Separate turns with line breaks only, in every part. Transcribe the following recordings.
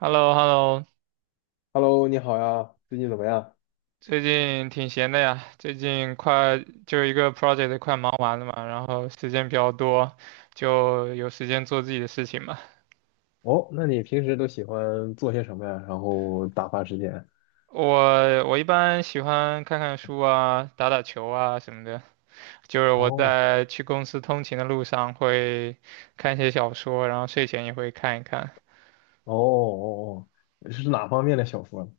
h e l l o h e l l o
Hello，你好呀，最近怎么样？
最近挺闲的呀，最近快就一个 project 快忙完了嘛，然后时间比较多，就有时间做自己的事情嘛。
哦，那你平时都喜欢做些什么呀？然后打发时间？
我一般喜欢看看书啊，打打球啊什么的。就是我
哦
在去公司通勤的路上会看一些小说，然后睡前也会看一看，
哦哦哦，是哪方面的小说呢？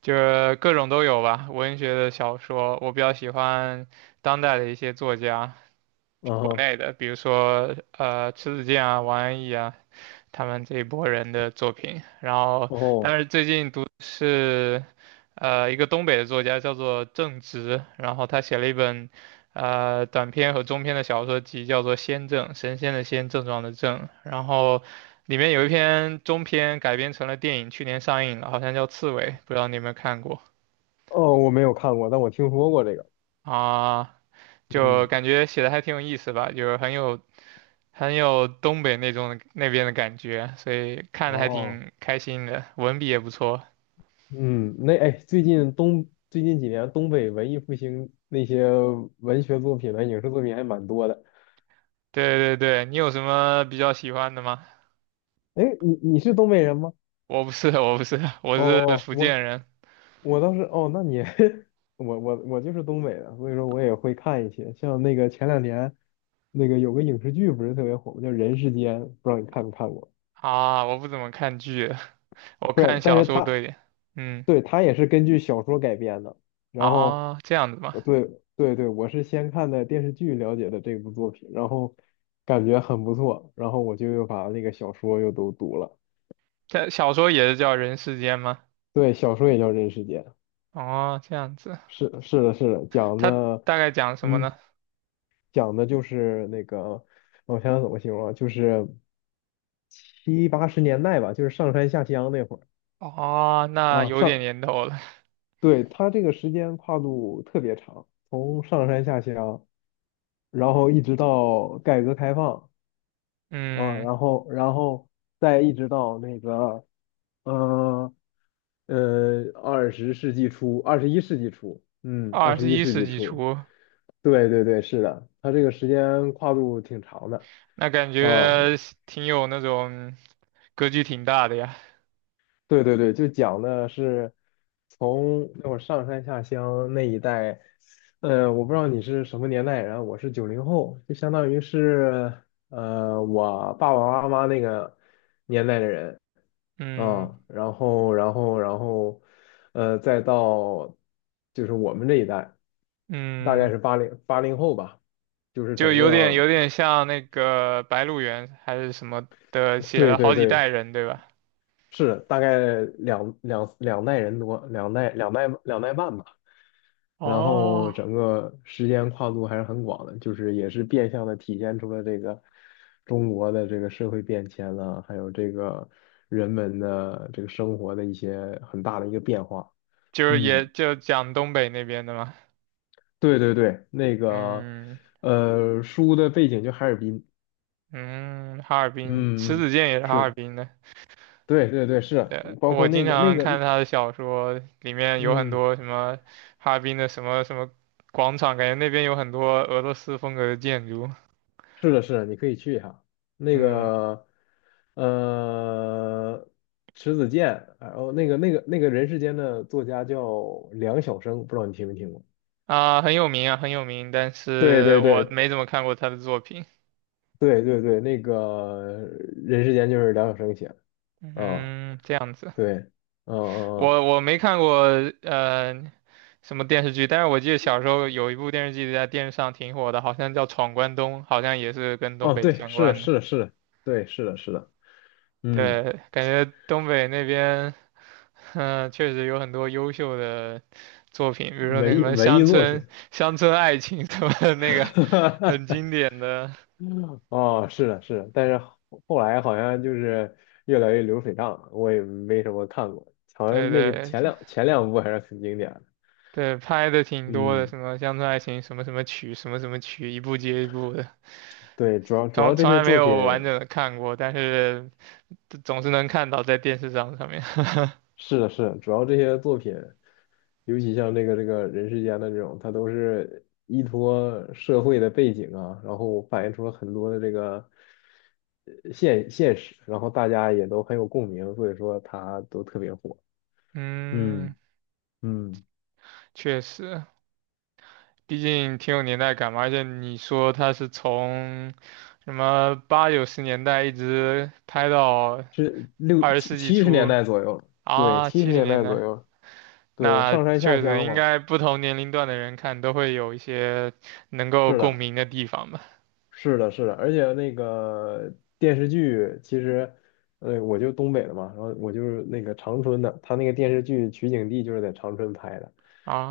就是各种都有吧。文学的小说，我比较喜欢当代的一些作家，
嗯
国
哼。
内的，比如说迟子建啊、王安忆啊。他们这一波人的作品。然后，
哦
但是最近读的是一个东北的作家叫做郑直，然后他写了一本短篇和中篇的小说集，叫做《先正》，神仙的仙，症状的症。然后里面有一篇中篇改编成了电影，去年上映了，好像叫《刺猬》，不知道你有没有看过
哦，我没有看过，但我听说过这个。
啊？就
嗯。
感觉写的还挺有意思吧，就是很有。很有东北那种那边的感觉，所以看的还
哦。
挺开心的，文笔也不错。
嗯，那哎，最近几年东北文艺复兴那些文学作品呢，影视作品还蛮多的。
对对对，你有什么比较喜欢的吗？
哎，你是东北人吗？
我不是，我不是，我
哦
是
哦，
福
我
建人
我倒是哦，那你 我就是东北的，所以说我也会看一些，像那个前两年那个有个影视剧不是特别火吗？叫《人世间》，不知道你看没看过？
啊，我不怎么看剧，我
不是，
看
但
小
是
说多
它
一点。嗯，
对，它也是根据小说改编的。然后，
啊，这样子吗？
对对对，我是先看的电视剧了解的这部作品，然后感觉很不错，然后我就又把那个小说又都读了。
这小说也是叫人世间吗？
对，小说也叫《人世间》。
哦，这样子，
是的，是的，讲
它
的，
大概讲什么呢？
嗯，讲的就是那个，我想想怎么形容啊，就是七八十年代吧，就是上山下乡那会儿
哦，那
啊，
有点年头了。
对，它这个时间跨度特别长，从上山下乡，然后一直到改革开放啊，
嗯，
然后再一直到那个，呃二十世纪初，二十一世纪初，二
二
十
十
一
一
世
世
纪
纪
初，
初，
对对对，是的，它这个时间跨度挺长的
那感
啊。
觉挺有那种格局挺大的呀。
对对对，就讲的是从那会儿上山下乡那一代，我不知道你是什么年代人，我是九零后，就相当于是我爸爸妈妈那个年代的人。
嗯
啊。然后，然后，再到就是我们这一代，大概
嗯，
是八零后吧，就是
就
整
有点
个，
有点像那个《白鹿原》还是什么的，写
对
了
对
好几代
对，
人，对吧？
是大概两代人多，两代半吧。然后
哦，
整个时间跨度还是很广的，就是也是变相的体现出了这个中国的这个社会变迁了，还有这个人们的这个生活的一些很大的一个变化。
就是也
嗯，
就讲东北那边的嘛，
对对对，那个
嗯
书的背景就哈尔滨。
嗯，哈尔滨，迟
嗯嗯，嗯
子建也是哈尔
是，
滨的。
对对对，是，
呃，
包
我
括
经
那个那
常
个，
看
嗯。
他的小说，里面有很
嗯
多什么哈尔滨的什么什么广场，感觉那边有很多俄罗斯风格的建筑。
是的，是的，你可以去一下那
嗯
个，呃，迟子健，然后那个人世间的作家叫梁晓声，不知道你听没听过？
啊，很有名啊，很有名，但
对
是
对
我
对
没怎么看过他的作品。
对对对，那个人世间就是梁晓声写的，啊，
嗯，这样子。
对，嗯嗯嗯。
我没看过呃什么电视剧，但是我记得小时候有一部电视剧在电视上挺火的，好像叫《闯关东》，好像也是跟东
哦，
北
对，
相
是的，
关的。
是的，是的，对，是的，是的，嗯，
对，感觉东北那边，嗯、确实有很多优秀的作品，比如说那什么
文艺
《乡
作
村
品，
乡村爱情》什么的那个很经 典的，
哦，是的，是的，但是后来好像就是越来越流水账了，我也没什么看过，好
对
像那个
对
前两部还是很经典的。
对，拍的挺多的，
嗯，
什么《乡村爱情》什么什么曲，什么什么曲，一部接一部的。
对，主
从
要这
从
些
来没
作品
有完整的看过，但是这总是能看到在电视上上面。
是的，是的，主要这些作品，尤其像那个这个人世间的这种，它都是依托社会的背景啊，然后反映出了很多的这个现实，然后大家也都很有共鸣，所以说它都特别火。
嗯，
嗯嗯。
确实，毕竟挺有年代感嘛。而且你说他是从什么八九十年代一直拍到
是
二十世纪
七十年
初
代左右，对，
啊，
七
七
十
十
年
年
代左
代，
右，对，
那
上山下
确实
乡
应
嘛，
该不同年龄段的人看都会有一些能够
是
共
的，
鸣的地方吧。
是的，是的，而且那个电视剧其实，我就东北的嘛，然后我就是那个长春的，他那个电视剧取景地就是在长春拍的，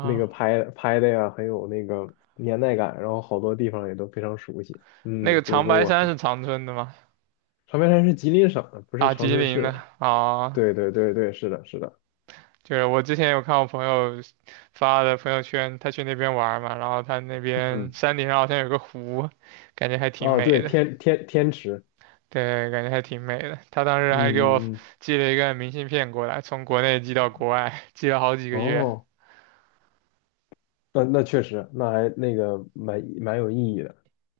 那个拍拍的呀很有那个年代感，然后好多地方也都非常熟悉，
那
嗯，
个
所以
长
说
白
我
山是 长春的吗？
长白山是吉林省的，不是
啊，
长
吉
春
林
市
的
的，
啊，
对对对对，是的，是的，
就是我之前有看我朋友发的朋友圈，他去那边玩嘛，然后他那边
嗯，
山顶上好像有个湖，感觉还挺
啊，
美
对，
的。
天池。
对，感觉还挺美的。他当时还给我
嗯嗯嗯。
寄了一个明信片过来，从国内寄到国外，寄了好几个月。
哦，那那确实，那还那个蛮有意义的。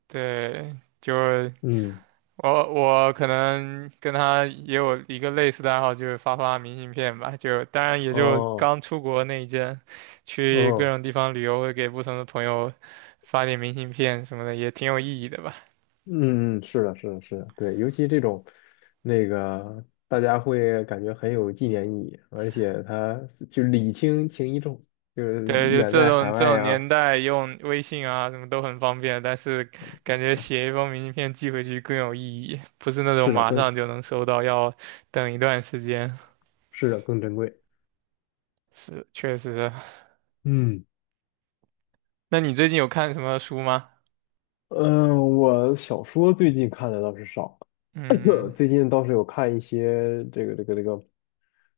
对，就是
嗯，
我可能跟他也有一个类似的爱好，就是发发明信片吧。就当然也就
哦，
刚出国那一阵，去各
哦，
种地方旅游，会给不同的朋友发点明信片什么的，也挺有意义的吧。
嗯嗯，是的，是的，是的，对，尤其这种那个，大家会感觉很有纪念意义，而且它就礼轻情意重，就是
对，就
远
这
在海
种这
外
种
呀，
年代用微信啊，什么都很方便，但是感觉写一封明信片寄回去更有意义，不是那种
是的，
马
更
上就能收到，要等一段时间。
是的更珍贵。
是，确实。
嗯。
那你最近有看什么书吗？
嗯，我小说最近看的倒是少，
嗯，
最近倒是有看一些这个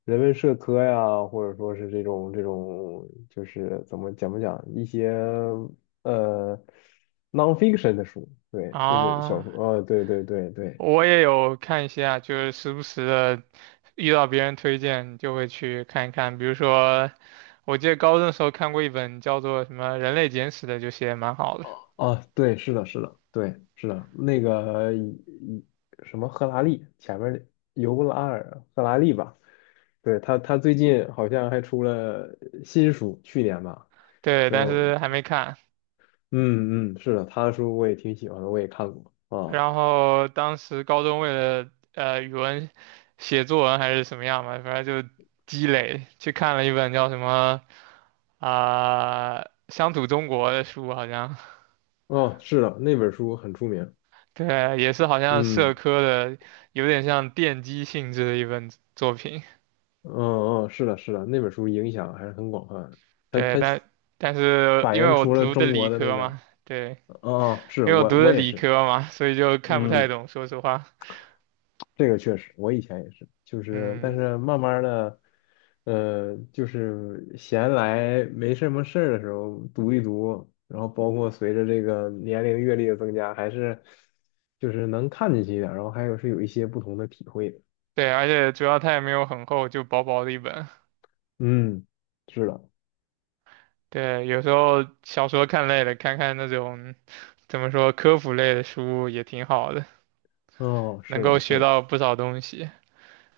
人文社科呀，或者说是这种，就是怎么讲不讲一些呃 nonfiction 的书，对，就是小
啊，
说，对对对对。
我也有看一下，就是时不时的遇到别人推荐就会去看一看。比如说，我记得高中的时候看过一本叫做什么《人类简史》的，就写得蛮好的。
啊，对，是的，是的，对，是的，那个一什么赫拉利前面尤拉尔赫拉利吧，对他最近好像还出了新书，去年吧。
对，但
就。
是还没看。
嗯嗯，是的，他的书我也挺喜欢的，我也看过啊。
然后当时高中为了语文写作文还是什么样嘛，反正就积累，去看了一本叫什么啊、乡土中国》的书，好像
哦，是的，那本书很出名。
对，也是好像社
嗯
科的，有点像奠基性质的一本作品。
嗯嗯，是的，是的，那本书影响还是很广泛的。
对，
它
但是
反
因为
映
我
出了
读的
中国
理
的那
科
个，
嘛，对，
哦，哦是
因为我读的
我也
理
是。
科嘛，所以就看不太
嗯。
懂，说实话，
这个确实，我以前也是，就是但
嗯，
是慢慢的，就是闲来没什么事儿的时候读一读，然后包括随着这个年龄阅历的增加，还是就是能看进去一点儿，然后还有是有一些不同的体会的。
对，而且主要它也没有很厚，就薄薄的一本。
嗯，是的，
对，有时候小说看累了，看看那种怎么说科普类的书也挺好的，
哦，
能
是
够
的，是
学
的，
到不少东西。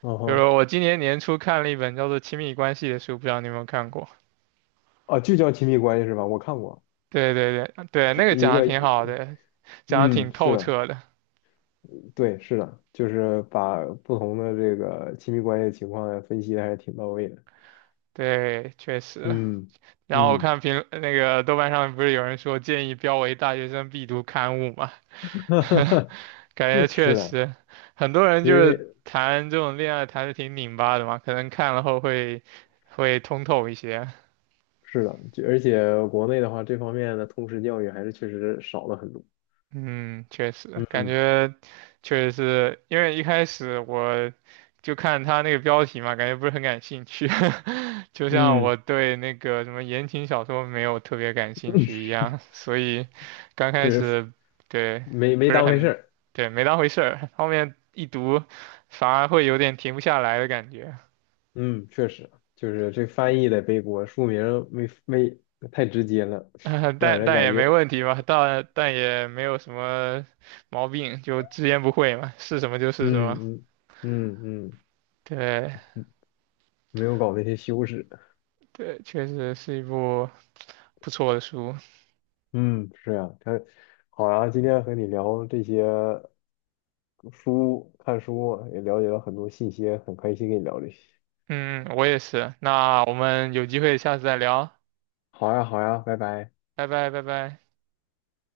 嗯
比如
哼。
说我今年年初看了一本叫做《亲密关系》的书，不知道你有没有看过？
啊，就叫亲密关系是吧？我看过，
对对对对，
就
那个
一
讲的
个，
挺好的，讲的
嗯，
挺
是
透
的，
彻的。
对，是的，就是把不同的这个亲密关系的情况分析的还是挺到位的。
对，确实。
嗯
然后我
嗯。
看评那个豆瓣上不是有人说建议标为大学生必读刊物嘛，感觉 确
是的，
实，很多人
因
就是
为
谈这种恋爱谈的挺拧巴的嘛，可能看了后会通透一些。
是的，就而且国内的话，这方面的通识教育还是确实少了很多。
嗯，确实，感
嗯
觉确实是因为一开始我就看他那个标题嘛，感觉不是很感兴趣，就像
嗯，
我对那个什么言情小说没有特别感兴趣一样，所以刚开
就是
始对
没
不是
当回事
很
儿。
对没当回事儿，后面一读反而会有点停不下来的感觉。
嗯，确实，就是这翻译的背锅，书名没没太直接了，让
但
人
但
感
也没
觉
问题嘛，但也没有什么毛病，就直言不讳嘛，是什么就是什
嗯
么。
嗯嗯嗯，
对
没有搞那些修饰。
对，确实是一部不错的书。
嗯，是呀，他好呀，今天和你聊这些书，看书也了解了很多信息，很开心跟你聊这些。
嗯，我也是。那我们有机会下次再聊，
好呀，好呀，拜拜。
拜拜拜拜。